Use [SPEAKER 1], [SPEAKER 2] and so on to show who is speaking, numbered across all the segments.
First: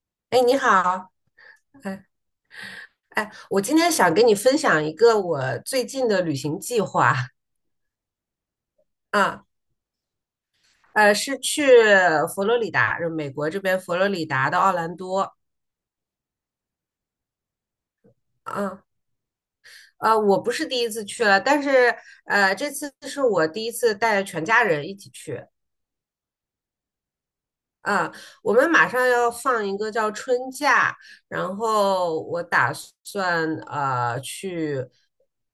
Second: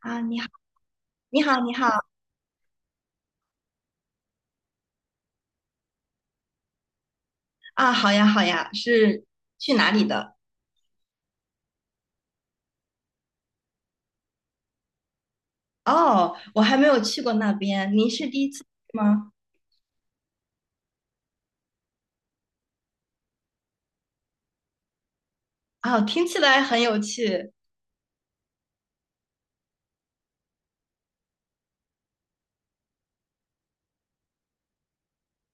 [SPEAKER 1] 啊，你
[SPEAKER 2] 哎，
[SPEAKER 1] 好，
[SPEAKER 2] 你好。
[SPEAKER 1] 你好，你
[SPEAKER 2] 哎，
[SPEAKER 1] 好
[SPEAKER 2] 哎，我今天想跟你分享一个我最近的旅行计划。
[SPEAKER 1] 啊，好呀，好呀，是
[SPEAKER 2] 啊，
[SPEAKER 1] 去哪里的？
[SPEAKER 2] 是去佛罗里达，就美国这边佛罗里达的奥兰多。
[SPEAKER 1] 哦，我还没有去过那边，您是第一次
[SPEAKER 2] 啊，
[SPEAKER 1] 去吗？
[SPEAKER 2] 我不是第一次去了，但是这次是我第一次带全家人一起去。
[SPEAKER 1] 哦，听起来很有趣。
[SPEAKER 2] 啊，我们马上要放一个叫春假，然后我打算去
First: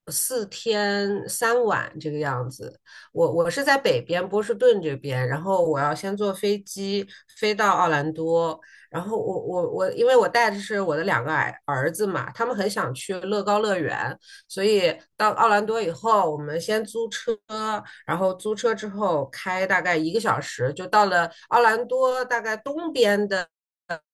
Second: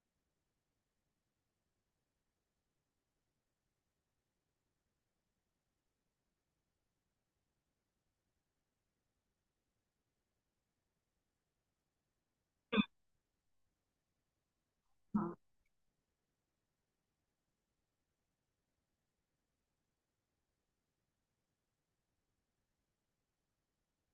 [SPEAKER 2] 4天3晚这个样子。我是在北边波士顿这边，然后我要先坐飞机飞到奥兰多。然后我我我，因为我带的是我的两个儿子嘛，他们很想去乐高乐园，所以
[SPEAKER 1] 啊
[SPEAKER 2] 到奥兰多以后，我们先租车，然后租车之后开大概一个小时，就到了奥兰多大概东边的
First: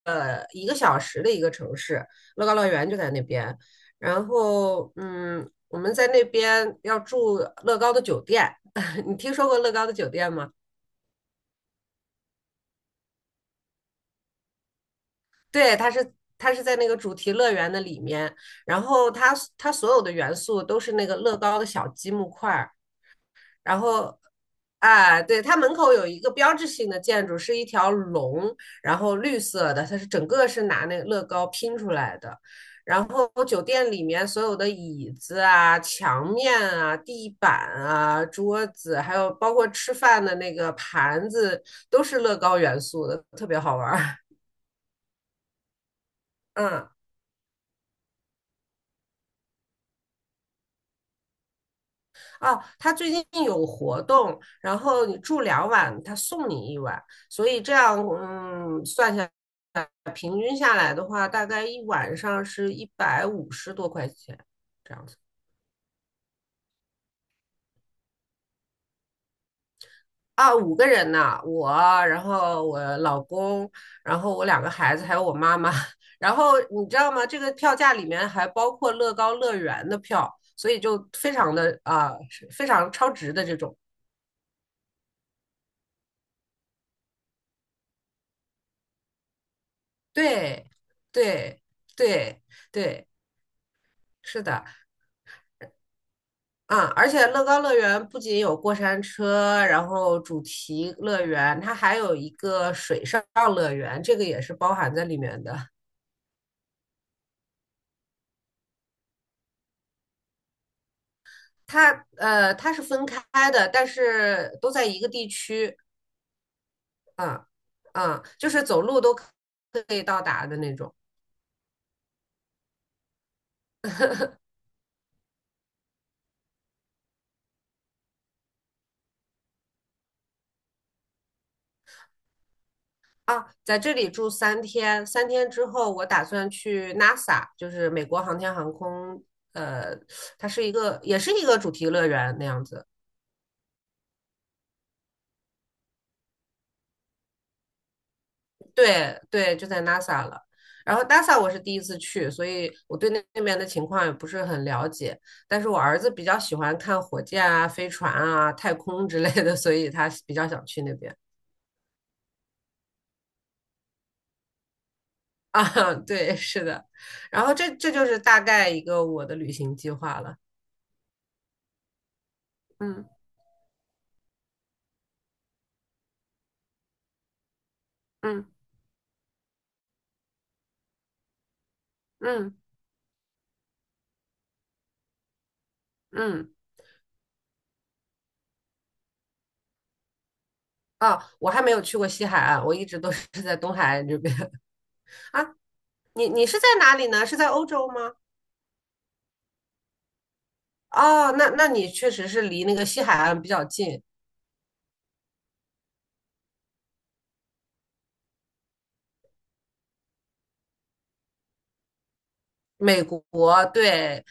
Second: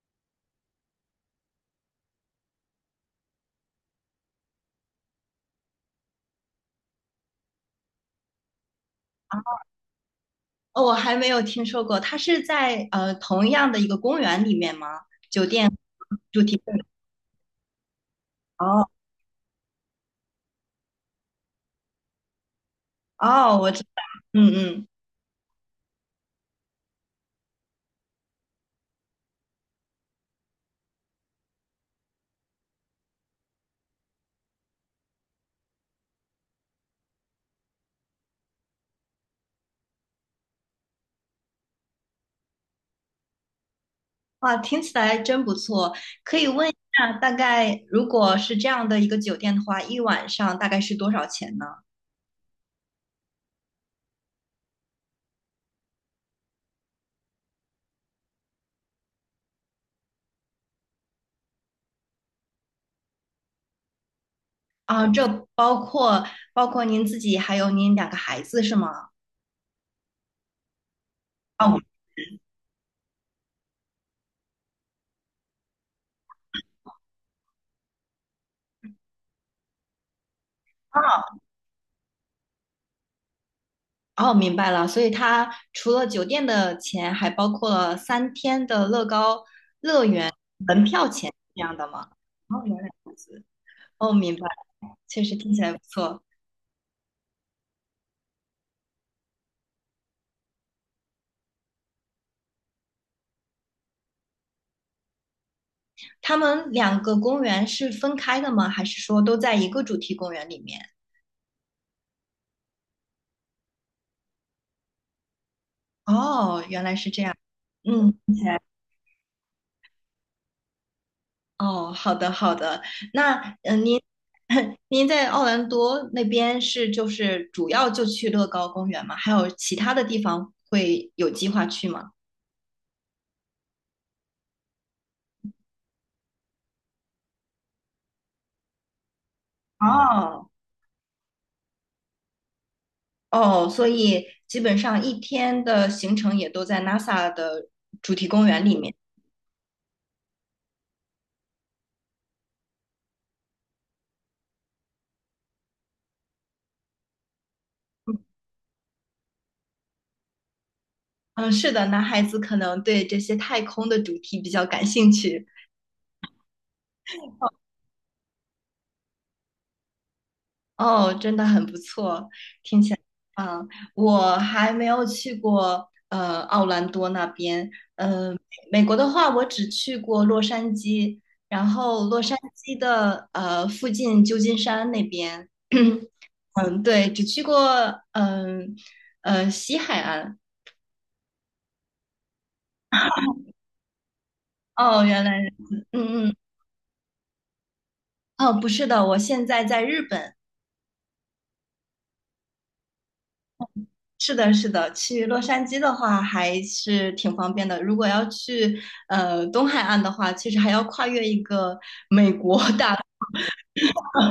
[SPEAKER 2] 一个小时的一个城市，乐高乐园就在那边。然后我们在那边要住乐高的酒店。你听说过乐高的酒店吗？
[SPEAKER 1] 哦，我还没有听说过，它是在同样的一个公园里面吗？酒店
[SPEAKER 2] 对，它是
[SPEAKER 1] 主
[SPEAKER 2] 它
[SPEAKER 1] 题
[SPEAKER 2] 是
[SPEAKER 1] 公
[SPEAKER 2] 在
[SPEAKER 1] 园。
[SPEAKER 2] 那个主题乐园的里面。然
[SPEAKER 1] 哦
[SPEAKER 2] 后它所有的元素都是那个乐高的小积木块儿。
[SPEAKER 1] 哦，我
[SPEAKER 2] 然
[SPEAKER 1] 知道，
[SPEAKER 2] 后，
[SPEAKER 1] 嗯嗯，
[SPEAKER 2] 啊，对，它门口有一个标志性的建筑，是一条龙，然后绿色的，它是整个是拿那个乐高拼出来的。然后酒店里面所有的椅子啊、墙面啊、地板啊、桌子，还有包括吃饭的那个盘子，都是乐高元素的，特别好玩儿。
[SPEAKER 1] 哇，听起来真不错。可以问一
[SPEAKER 2] 嗯。
[SPEAKER 1] 下，大概如果是这样的一个酒店的话，一晚上大概是多少钱呢？
[SPEAKER 2] 哦，他最近有活动，然后你住两晚，他送你一晚，所以这样，算下来，平均下来的话，大概一晚上是150多块钱，这样
[SPEAKER 1] 啊，
[SPEAKER 2] 子。
[SPEAKER 1] 这包括包括您自己还有您两个孩子是吗？
[SPEAKER 2] 啊，五个人呢，我，
[SPEAKER 1] 哦
[SPEAKER 2] 然后我老公，然后我两个孩子，还有我妈妈。然后你知道吗？这个票价里面还包括乐高乐园的票，所以就非常的啊，是非常超值的这种。
[SPEAKER 1] 哦，明白了。所以它除了酒店的钱，还包括了三天的乐高
[SPEAKER 2] 对，
[SPEAKER 1] 门票钱这
[SPEAKER 2] 对，
[SPEAKER 1] 样的吗？
[SPEAKER 2] 对。
[SPEAKER 1] 哦，原来
[SPEAKER 2] 对，
[SPEAKER 1] 如此。哦，明
[SPEAKER 2] 是
[SPEAKER 1] 白
[SPEAKER 2] 的。
[SPEAKER 1] 了，确实听起来不错。
[SPEAKER 2] 嗯，而且乐高乐园不仅有过山车，然后主题乐园，它还有一个水上乐园，这个也是包含在里面的。
[SPEAKER 1] 他们两个公园是分开的吗？还是说都在一个主题公园里面？
[SPEAKER 2] 它它是分开的，但是都在一个地区。
[SPEAKER 1] 哦，原来是这样。
[SPEAKER 2] 嗯
[SPEAKER 1] 嗯。
[SPEAKER 2] 嗯，就是走路都可以到达的那种。
[SPEAKER 1] 哦，好的好的。那您 您在奥兰多那边是就是主要就去乐高公园吗？还有其他的地方会有计划去吗？
[SPEAKER 2] 啊，在这里住3天，3天之后我打算去 NASA,就是美国航天航空。呃，
[SPEAKER 1] 哦
[SPEAKER 2] 它是一个也是一个主题乐园那样子。
[SPEAKER 1] 哦，所以基本上一天的行程也都在 NASA 的主题公园里面。
[SPEAKER 2] 对对，就在 NASA 了。然后 NASA 我是第一次去，所以我对那边的情况也不是很了解。但是我儿子比较喜欢看火箭啊、飞船啊、太空之类的。所以他比较想去那边。
[SPEAKER 1] 嗯，是的，男孩子可能对这些太空的主题比较感兴趣。
[SPEAKER 2] 啊。对，是的。然后这就是大概一个我的旅行计划了。
[SPEAKER 1] 哦，真的很不错。
[SPEAKER 2] 嗯
[SPEAKER 1] 嗯，我还没有去过奥兰多那边。呃，
[SPEAKER 2] 嗯
[SPEAKER 1] 美国的话，我只去过洛杉矶，然后洛杉
[SPEAKER 2] 嗯
[SPEAKER 1] 矶的附近旧金山那边。
[SPEAKER 2] 嗯。
[SPEAKER 1] 嗯，对，只去过嗯西海岸。
[SPEAKER 2] 啊，我还没有去过西海岸，我一直都是在东海岸这边。
[SPEAKER 1] 哦，原 来
[SPEAKER 2] 啊。
[SPEAKER 1] 如此。嗯
[SPEAKER 2] 你
[SPEAKER 1] 嗯，
[SPEAKER 2] 你是在哪里呢？是在欧洲吗？
[SPEAKER 1] 哦，不是的，我现在在日本。
[SPEAKER 2] 哦，那你确实是离那个西海岸比较近。
[SPEAKER 1] 是的，是的，去洛杉矶的话还是挺方便的。如果要去东海岸的话，其实还要跨越一个美国 大。
[SPEAKER 2] 美国。对。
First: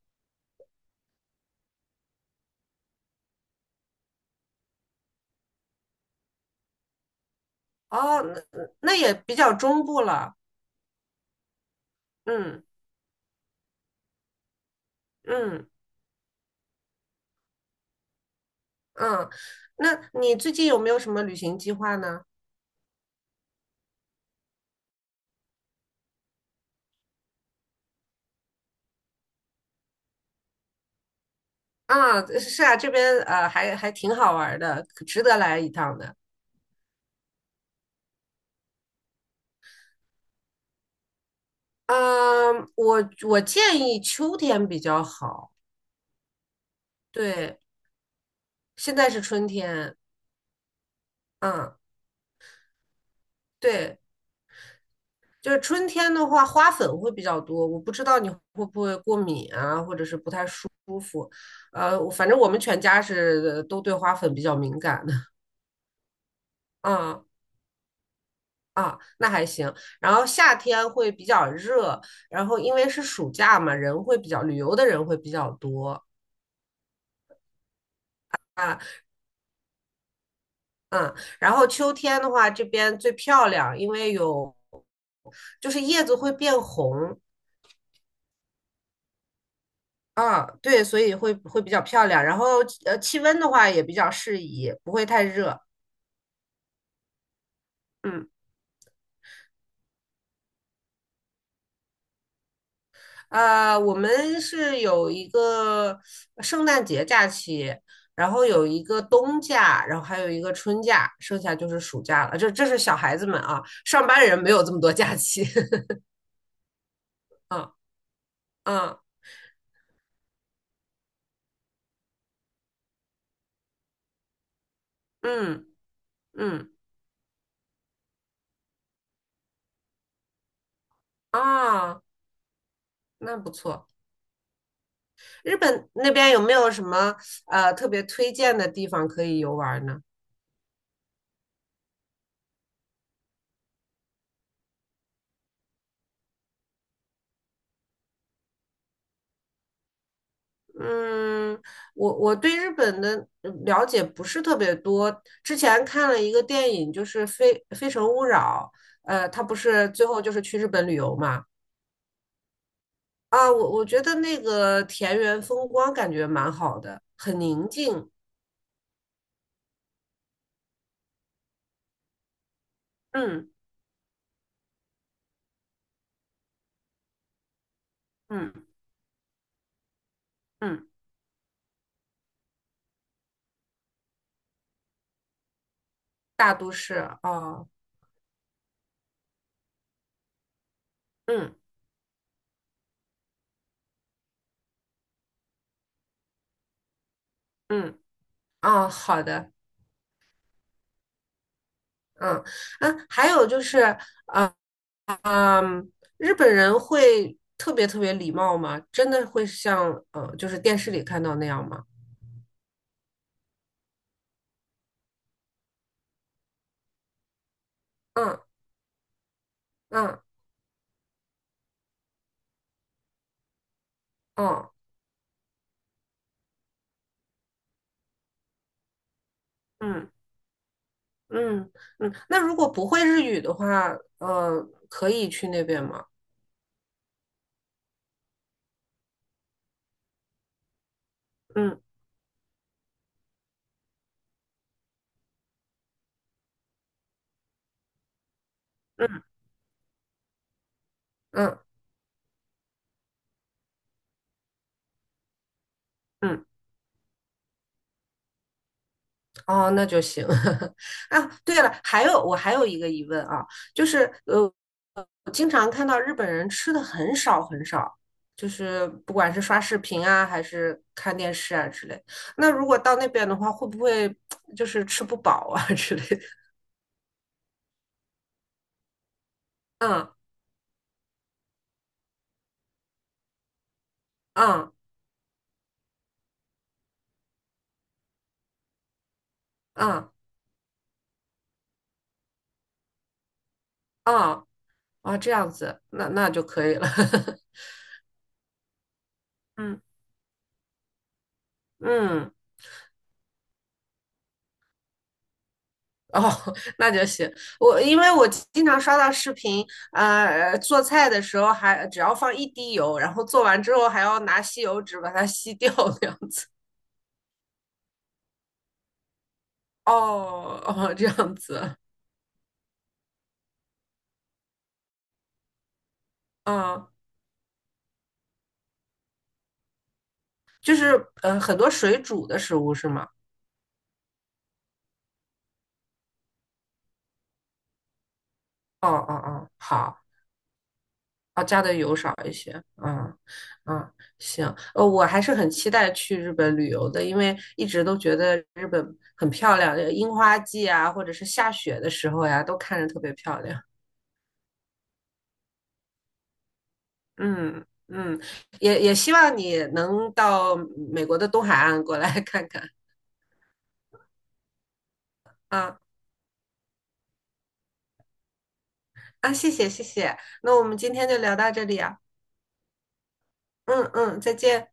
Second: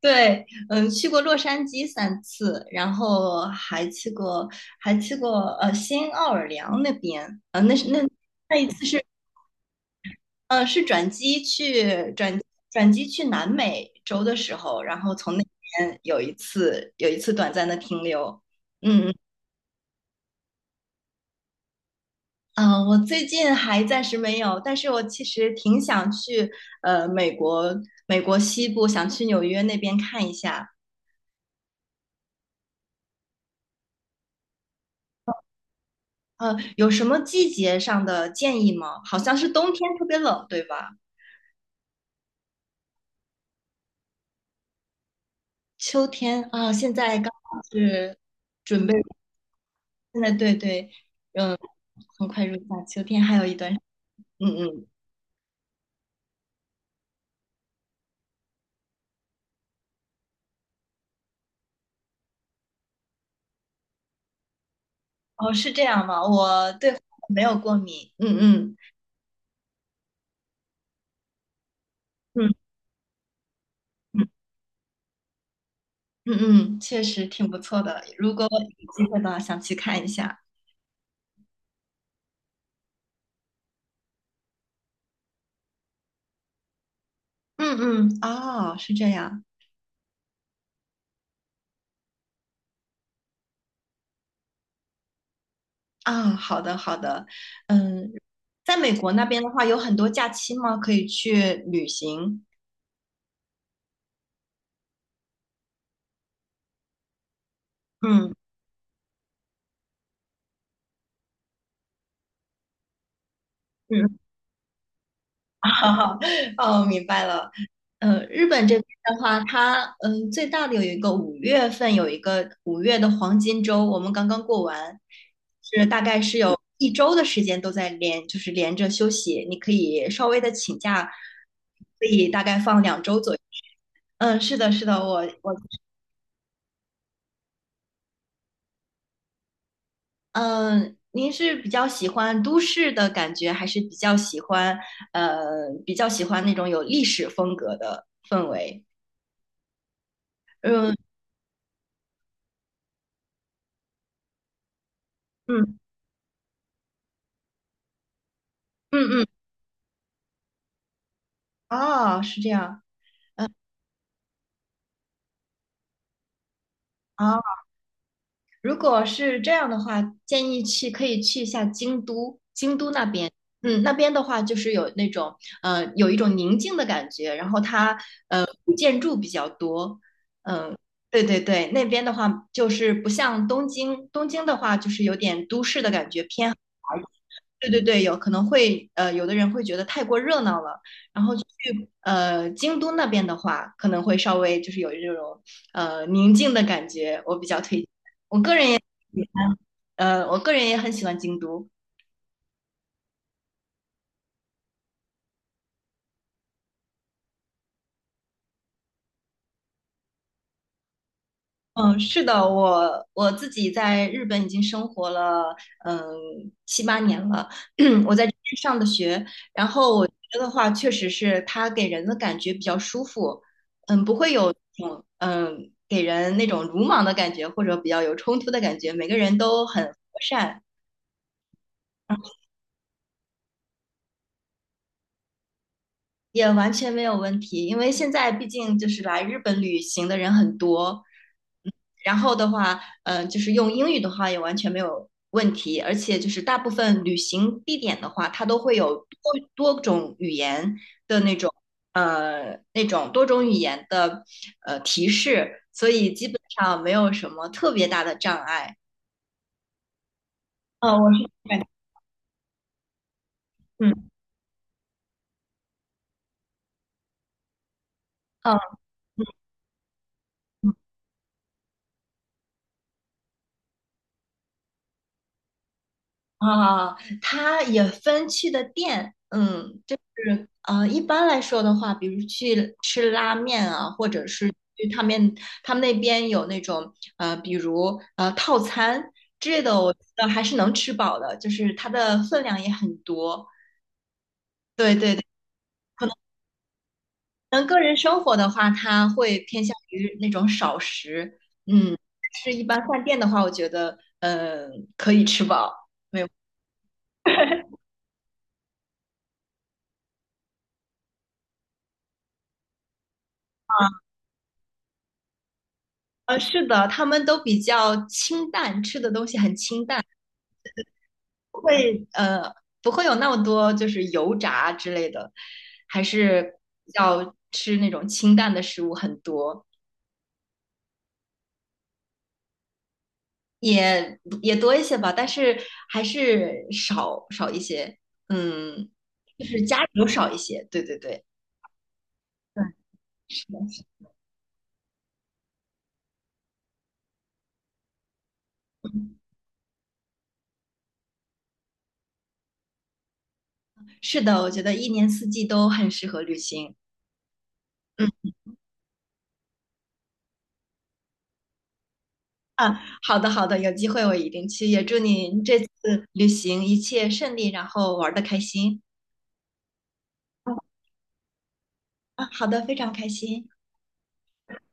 [SPEAKER 1] 对，嗯，去过洛杉矶三次，然后还去过，还去过新奥尔良那边，
[SPEAKER 2] 哦，那
[SPEAKER 1] 那一次
[SPEAKER 2] 那
[SPEAKER 1] 是，
[SPEAKER 2] 也比较中部了。
[SPEAKER 1] 呃，是转机去转
[SPEAKER 2] 嗯
[SPEAKER 1] 转机去南美洲的时候，然后从那
[SPEAKER 2] 嗯
[SPEAKER 1] 边有一次短暂的停留，嗯
[SPEAKER 2] 嗯，那你最近有没有什么旅行计划呢？
[SPEAKER 1] 我最近还暂时没有，但是我其实挺想去呃美国美国西部，想去纽约那边看一下。
[SPEAKER 2] 啊，是啊，这边还挺好玩儿的，可值得来一趟的。
[SPEAKER 1] 呃，有什么季节上的建议吗？好像是冬天特别冷，对吧？
[SPEAKER 2] 嗯，我建议秋天比较好。
[SPEAKER 1] 秋天啊，现在刚
[SPEAKER 2] 对，
[SPEAKER 1] 好是准备，
[SPEAKER 2] 现在是春天。
[SPEAKER 1] 现在对对，
[SPEAKER 2] 嗯。
[SPEAKER 1] 很快入夏，秋天还有一段时，
[SPEAKER 2] 对。
[SPEAKER 1] 嗯嗯，
[SPEAKER 2] 就是春天的话，花粉会比较多，我不知道你会不会过敏啊，或者是不太舒服。我反正我们全家是都对花粉比较敏感的。
[SPEAKER 1] 哦，是这样吗？我对花
[SPEAKER 2] 嗯
[SPEAKER 1] 没有过敏，嗯嗯
[SPEAKER 2] 啊，那还行。然后夏天会比较热，然后
[SPEAKER 1] 嗯
[SPEAKER 2] 因为是暑假嘛，人会
[SPEAKER 1] 嗯
[SPEAKER 2] 比较旅游的人会比较多
[SPEAKER 1] 嗯嗯，确实挺不错的。如果
[SPEAKER 2] 啊。
[SPEAKER 1] 有机会的话，想去看一下。
[SPEAKER 2] 嗯。然后秋天的话，这边最漂亮，因为有就是叶子会变红。
[SPEAKER 1] 嗯嗯，哦，是这样
[SPEAKER 2] 啊，对，所以会比较漂亮。然后气温的话也比较适宜，不会太热。
[SPEAKER 1] 啊，好的好的，嗯，
[SPEAKER 2] 嗯。
[SPEAKER 1] 在美国那边的话，有很多假期吗？可以去旅行。
[SPEAKER 2] 我们是有一个圣诞节假期，
[SPEAKER 1] 嗯。
[SPEAKER 2] 然
[SPEAKER 1] 嗯
[SPEAKER 2] 后有一个冬假，然后还有一个春假，剩下就是暑假了。这是小孩子们啊，上
[SPEAKER 1] 嗯
[SPEAKER 2] 班人没有这么多假期。
[SPEAKER 1] 哈 哈，哦，明白了。
[SPEAKER 2] 嗯
[SPEAKER 1] 呃，日本这边
[SPEAKER 2] 嗯
[SPEAKER 1] 的话，它最大的有一个五月份有一个五月的黄金周，我们刚刚过完，
[SPEAKER 2] 嗯
[SPEAKER 1] 是大概是有
[SPEAKER 2] 嗯
[SPEAKER 1] 一周的时间都在连，就是连着休息，你可以稍微的请假，
[SPEAKER 2] 啊，
[SPEAKER 1] 可以大概放两周左
[SPEAKER 2] 那
[SPEAKER 1] 右。
[SPEAKER 2] 不错。
[SPEAKER 1] 嗯，是的，是的，我
[SPEAKER 2] 日本那边有没有什么特别推荐的地方可以游玩呢？
[SPEAKER 1] 嗯，您是比较喜欢都市的感觉，还是比较喜欢那种有历史风格的氛围？嗯
[SPEAKER 2] 嗯，我对日本的了解不是特别多。之
[SPEAKER 1] 嗯
[SPEAKER 2] 前看了一个电影，就是非《非诚勿扰》。
[SPEAKER 1] 嗯嗯。
[SPEAKER 2] 他不是最后就是去日本旅游嘛？
[SPEAKER 1] 哦，是这样
[SPEAKER 2] 啊，我觉得那个田园风光感觉蛮好的，
[SPEAKER 1] 啊。
[SPEAKER 2] 很
[SPEAKER 1] 哦
[SPEAKER 2] 宁静。
[SPEAKER 1] 如果是这样的话，建议去可以去一下京都，京都那边，
[SPEAKER 2] 嗯
[SPEAKER 1] 嗯，那边的话就是有那种有一种宁静的感觉，然后它
[SPEAKER 2] 嗯
[SPEAKER 1] 古建筑比较多，嗯，
[SPEAKER 2] 嗯，
[SPEAKER 1] 对对对，那边的话就是不像东京，东京的话就是有点都市的感觉
[SPEAKER 2] 大
[SPEAKER 1] 偏。
[SPEAKER 2] 都市。哦，
[SPEAKER 1] 对对对，有可能有的人会觉得太过热闹了，然后去
[SPEAKER 2] 嗯
[SPEAKER 1] 京都那边的话，可能会稍微就是有这种宁静的感觉，我比较推荐。
[SPEAKER 2] 嗯。哦，好的。
[SPEAKER 1] 呃，我个人也很喜欢京都。
[SPEAKER 2] 嗯啊，还有就是。呃嗯，日本人会特别特别礼貌吗？真的会像就是电视里看到那样吗？
[SPEAKER 1] 嗯，是的，我自己在日本已经生活了，嗯，七八年了。我在这
[SPEAKER 2] 嗯
[SPEAKER 1] 边上的学，然后我觉
[SPEAKER 2] 嗯
[SPEAKER 1] 得的话，确实是它给人的感觉比较舒服，嗯，不会有
[SPEAKER 2] 嗯
[SPEAKER 1] 那种嗯给人那种鲁莽的感觉，或者比较有冲突的感觉。每个人都很和
[SPEAKER 2] 嗯
[SPEAKER 1] 善，
[SPEAKER 2] 嗯嗯。那如果不会日语的话，呃，可以去那边吗？
[SPEAKER 1] 也完全没有问题，因为现在毕竟就是来日本旅行的人很多，嗯
[SPEAKER 2] 嗯
[SPEAKER 1] 然后的话，就是用英语的话也完全没有问题，而且就是大部分旅行地点的话，它都会有
[SPEAKER 2] 嗯
[SPEAKER 1] 多种语言的那种，
[SPEAKER 2] 嗯
[SPEAKER 1] 那种多种语言的提示，所以基本
[SPEAKER 2] 嗯。
[SPEAKER 1] 上没有什么特别大的障碍。
[SPEAKER 2] 哦，那就行。
[SPEAKER 1] 嗯，我是，
[SPEAKER 2] 啊，对了，还有我还有一个疑问啊，就
[SPEAKER 1] 嗯，
[SPEAKER 2] 是我经常看到日本人吃的很少很少，就
[SPEAKER 1] 嗯，
[SPEAKER 2] 是不管是刷视频啊，还
[SPEAKER 1] 嗯。
[SPEAKER 2] 是看电视啊之类。那如果到那边的话，会不会就是吃不饱啊 之类的？
[SPEAKER 1] 啊，它也分去的店，嗯，
[SPEAKER 2] 嗯
[SPEAKER 1] 一般来说的话，比如去吃拉面啊，或者是
[SPEAKER 2] 嗯
[SPEAKER 1] 去他们那边有那种比如套餐之类的，我觉
[SPEAKER 2] 嗯
[SPEAKER 1] 得还是能吃饱的，就是它的分量也很多。
[SPEAKER 2] 嗯。
[SPEAKER 1] 对对
[SPEAKER 2] 啊，
[SPEAKER 1] 对，
[SPEAKER 2] 这样子，
[SPEAKER 1] 可
[SPEAKER 2] 那
[SPEAKER 1] 能
[SPEAKER 2] 那就可以了。
[SPEAKER 1] 可能 个人生活的话，它会偏向
[SPEAKER 2] 嗯
[SPEAKER 1] 于那种少食，嗯，
[SPEAKER 2] 嗯。
[SPEAKER 1] 但是一般饭店的话，我觉得可以吃饱，没
[SPEAKER 2] 哦。
[SPEAKER 1] 有。
[SPEAKER 2] 那就行。我因为我经常刷到视频。做菜的时候还只要放一滴油，然后做完之后还要拿吸油纸把它吸掉那样
[SPEAKER 1] 呃，
[SPEAKER 2] 子。
[SPEAKER 1] 是的，他们都比较清淡，吃的东西很清淡，
[SPEAKER 2] 哦哦，这样
[SPEAKER 1] 不
[SPEAKER 2] 子。
[SPEAKER 1] 会呃不会有那么多就是油炸之类的，还是
[SPEAKER 2] 嗯，
[SPEAKER 1] 要吃那种清淡的食物很多，
[SPEAKER 2] 就是很多水煮的食物是吗？
[SPEAKER 1] 也多一些吧，但是还是少一些，
[SPEAKER 2] 哦
[SPEAKER 1] 嗯，
[SPEAKER 2] 哦
[SPEAKER 1] 就
[SPEAKER 2] 哦，
[SPEAKER 1] 是加
[SPEAKER 2] 好。
[SPEAKER 1] 油少一些，对对对，
[SPEAKER 2] 哦，加的油少一些。
[SPEAKER 1] 对，
[SPEAKER 2] 嗯
[SPEAKER 1] 是的，
[SPEAKER 2] 嗯。行。我还是很期待去日本旅游的，因为一直都觉得日本很漂亮，樱花季啊，或者是下雪的时候呀，都看着特别漂亮。
[SPEAKER 1] 是的，我觉得一年四季都很适合旅行。
[SPEAKER 2] 嗯
[SPEAKER 1] 嗯。
[SPEAKER 2] 嗯。也希望你能到美国的东海岸过来看看。
[SPEAKER 1] 啊，好的好的，有机会我一定去，也祝您这次
[SPEAKER 2] 啊。
[SPEAKER 1] 旅行一切顺利，然后玩的开心。
[SPEAKER 2] 啊，谢谢谢谢。那我们今天就聊到这里啊。
[SPEAKER 1] 啊，好的，非常开心。
[SPEAKER 2] 嗯嗯，再见。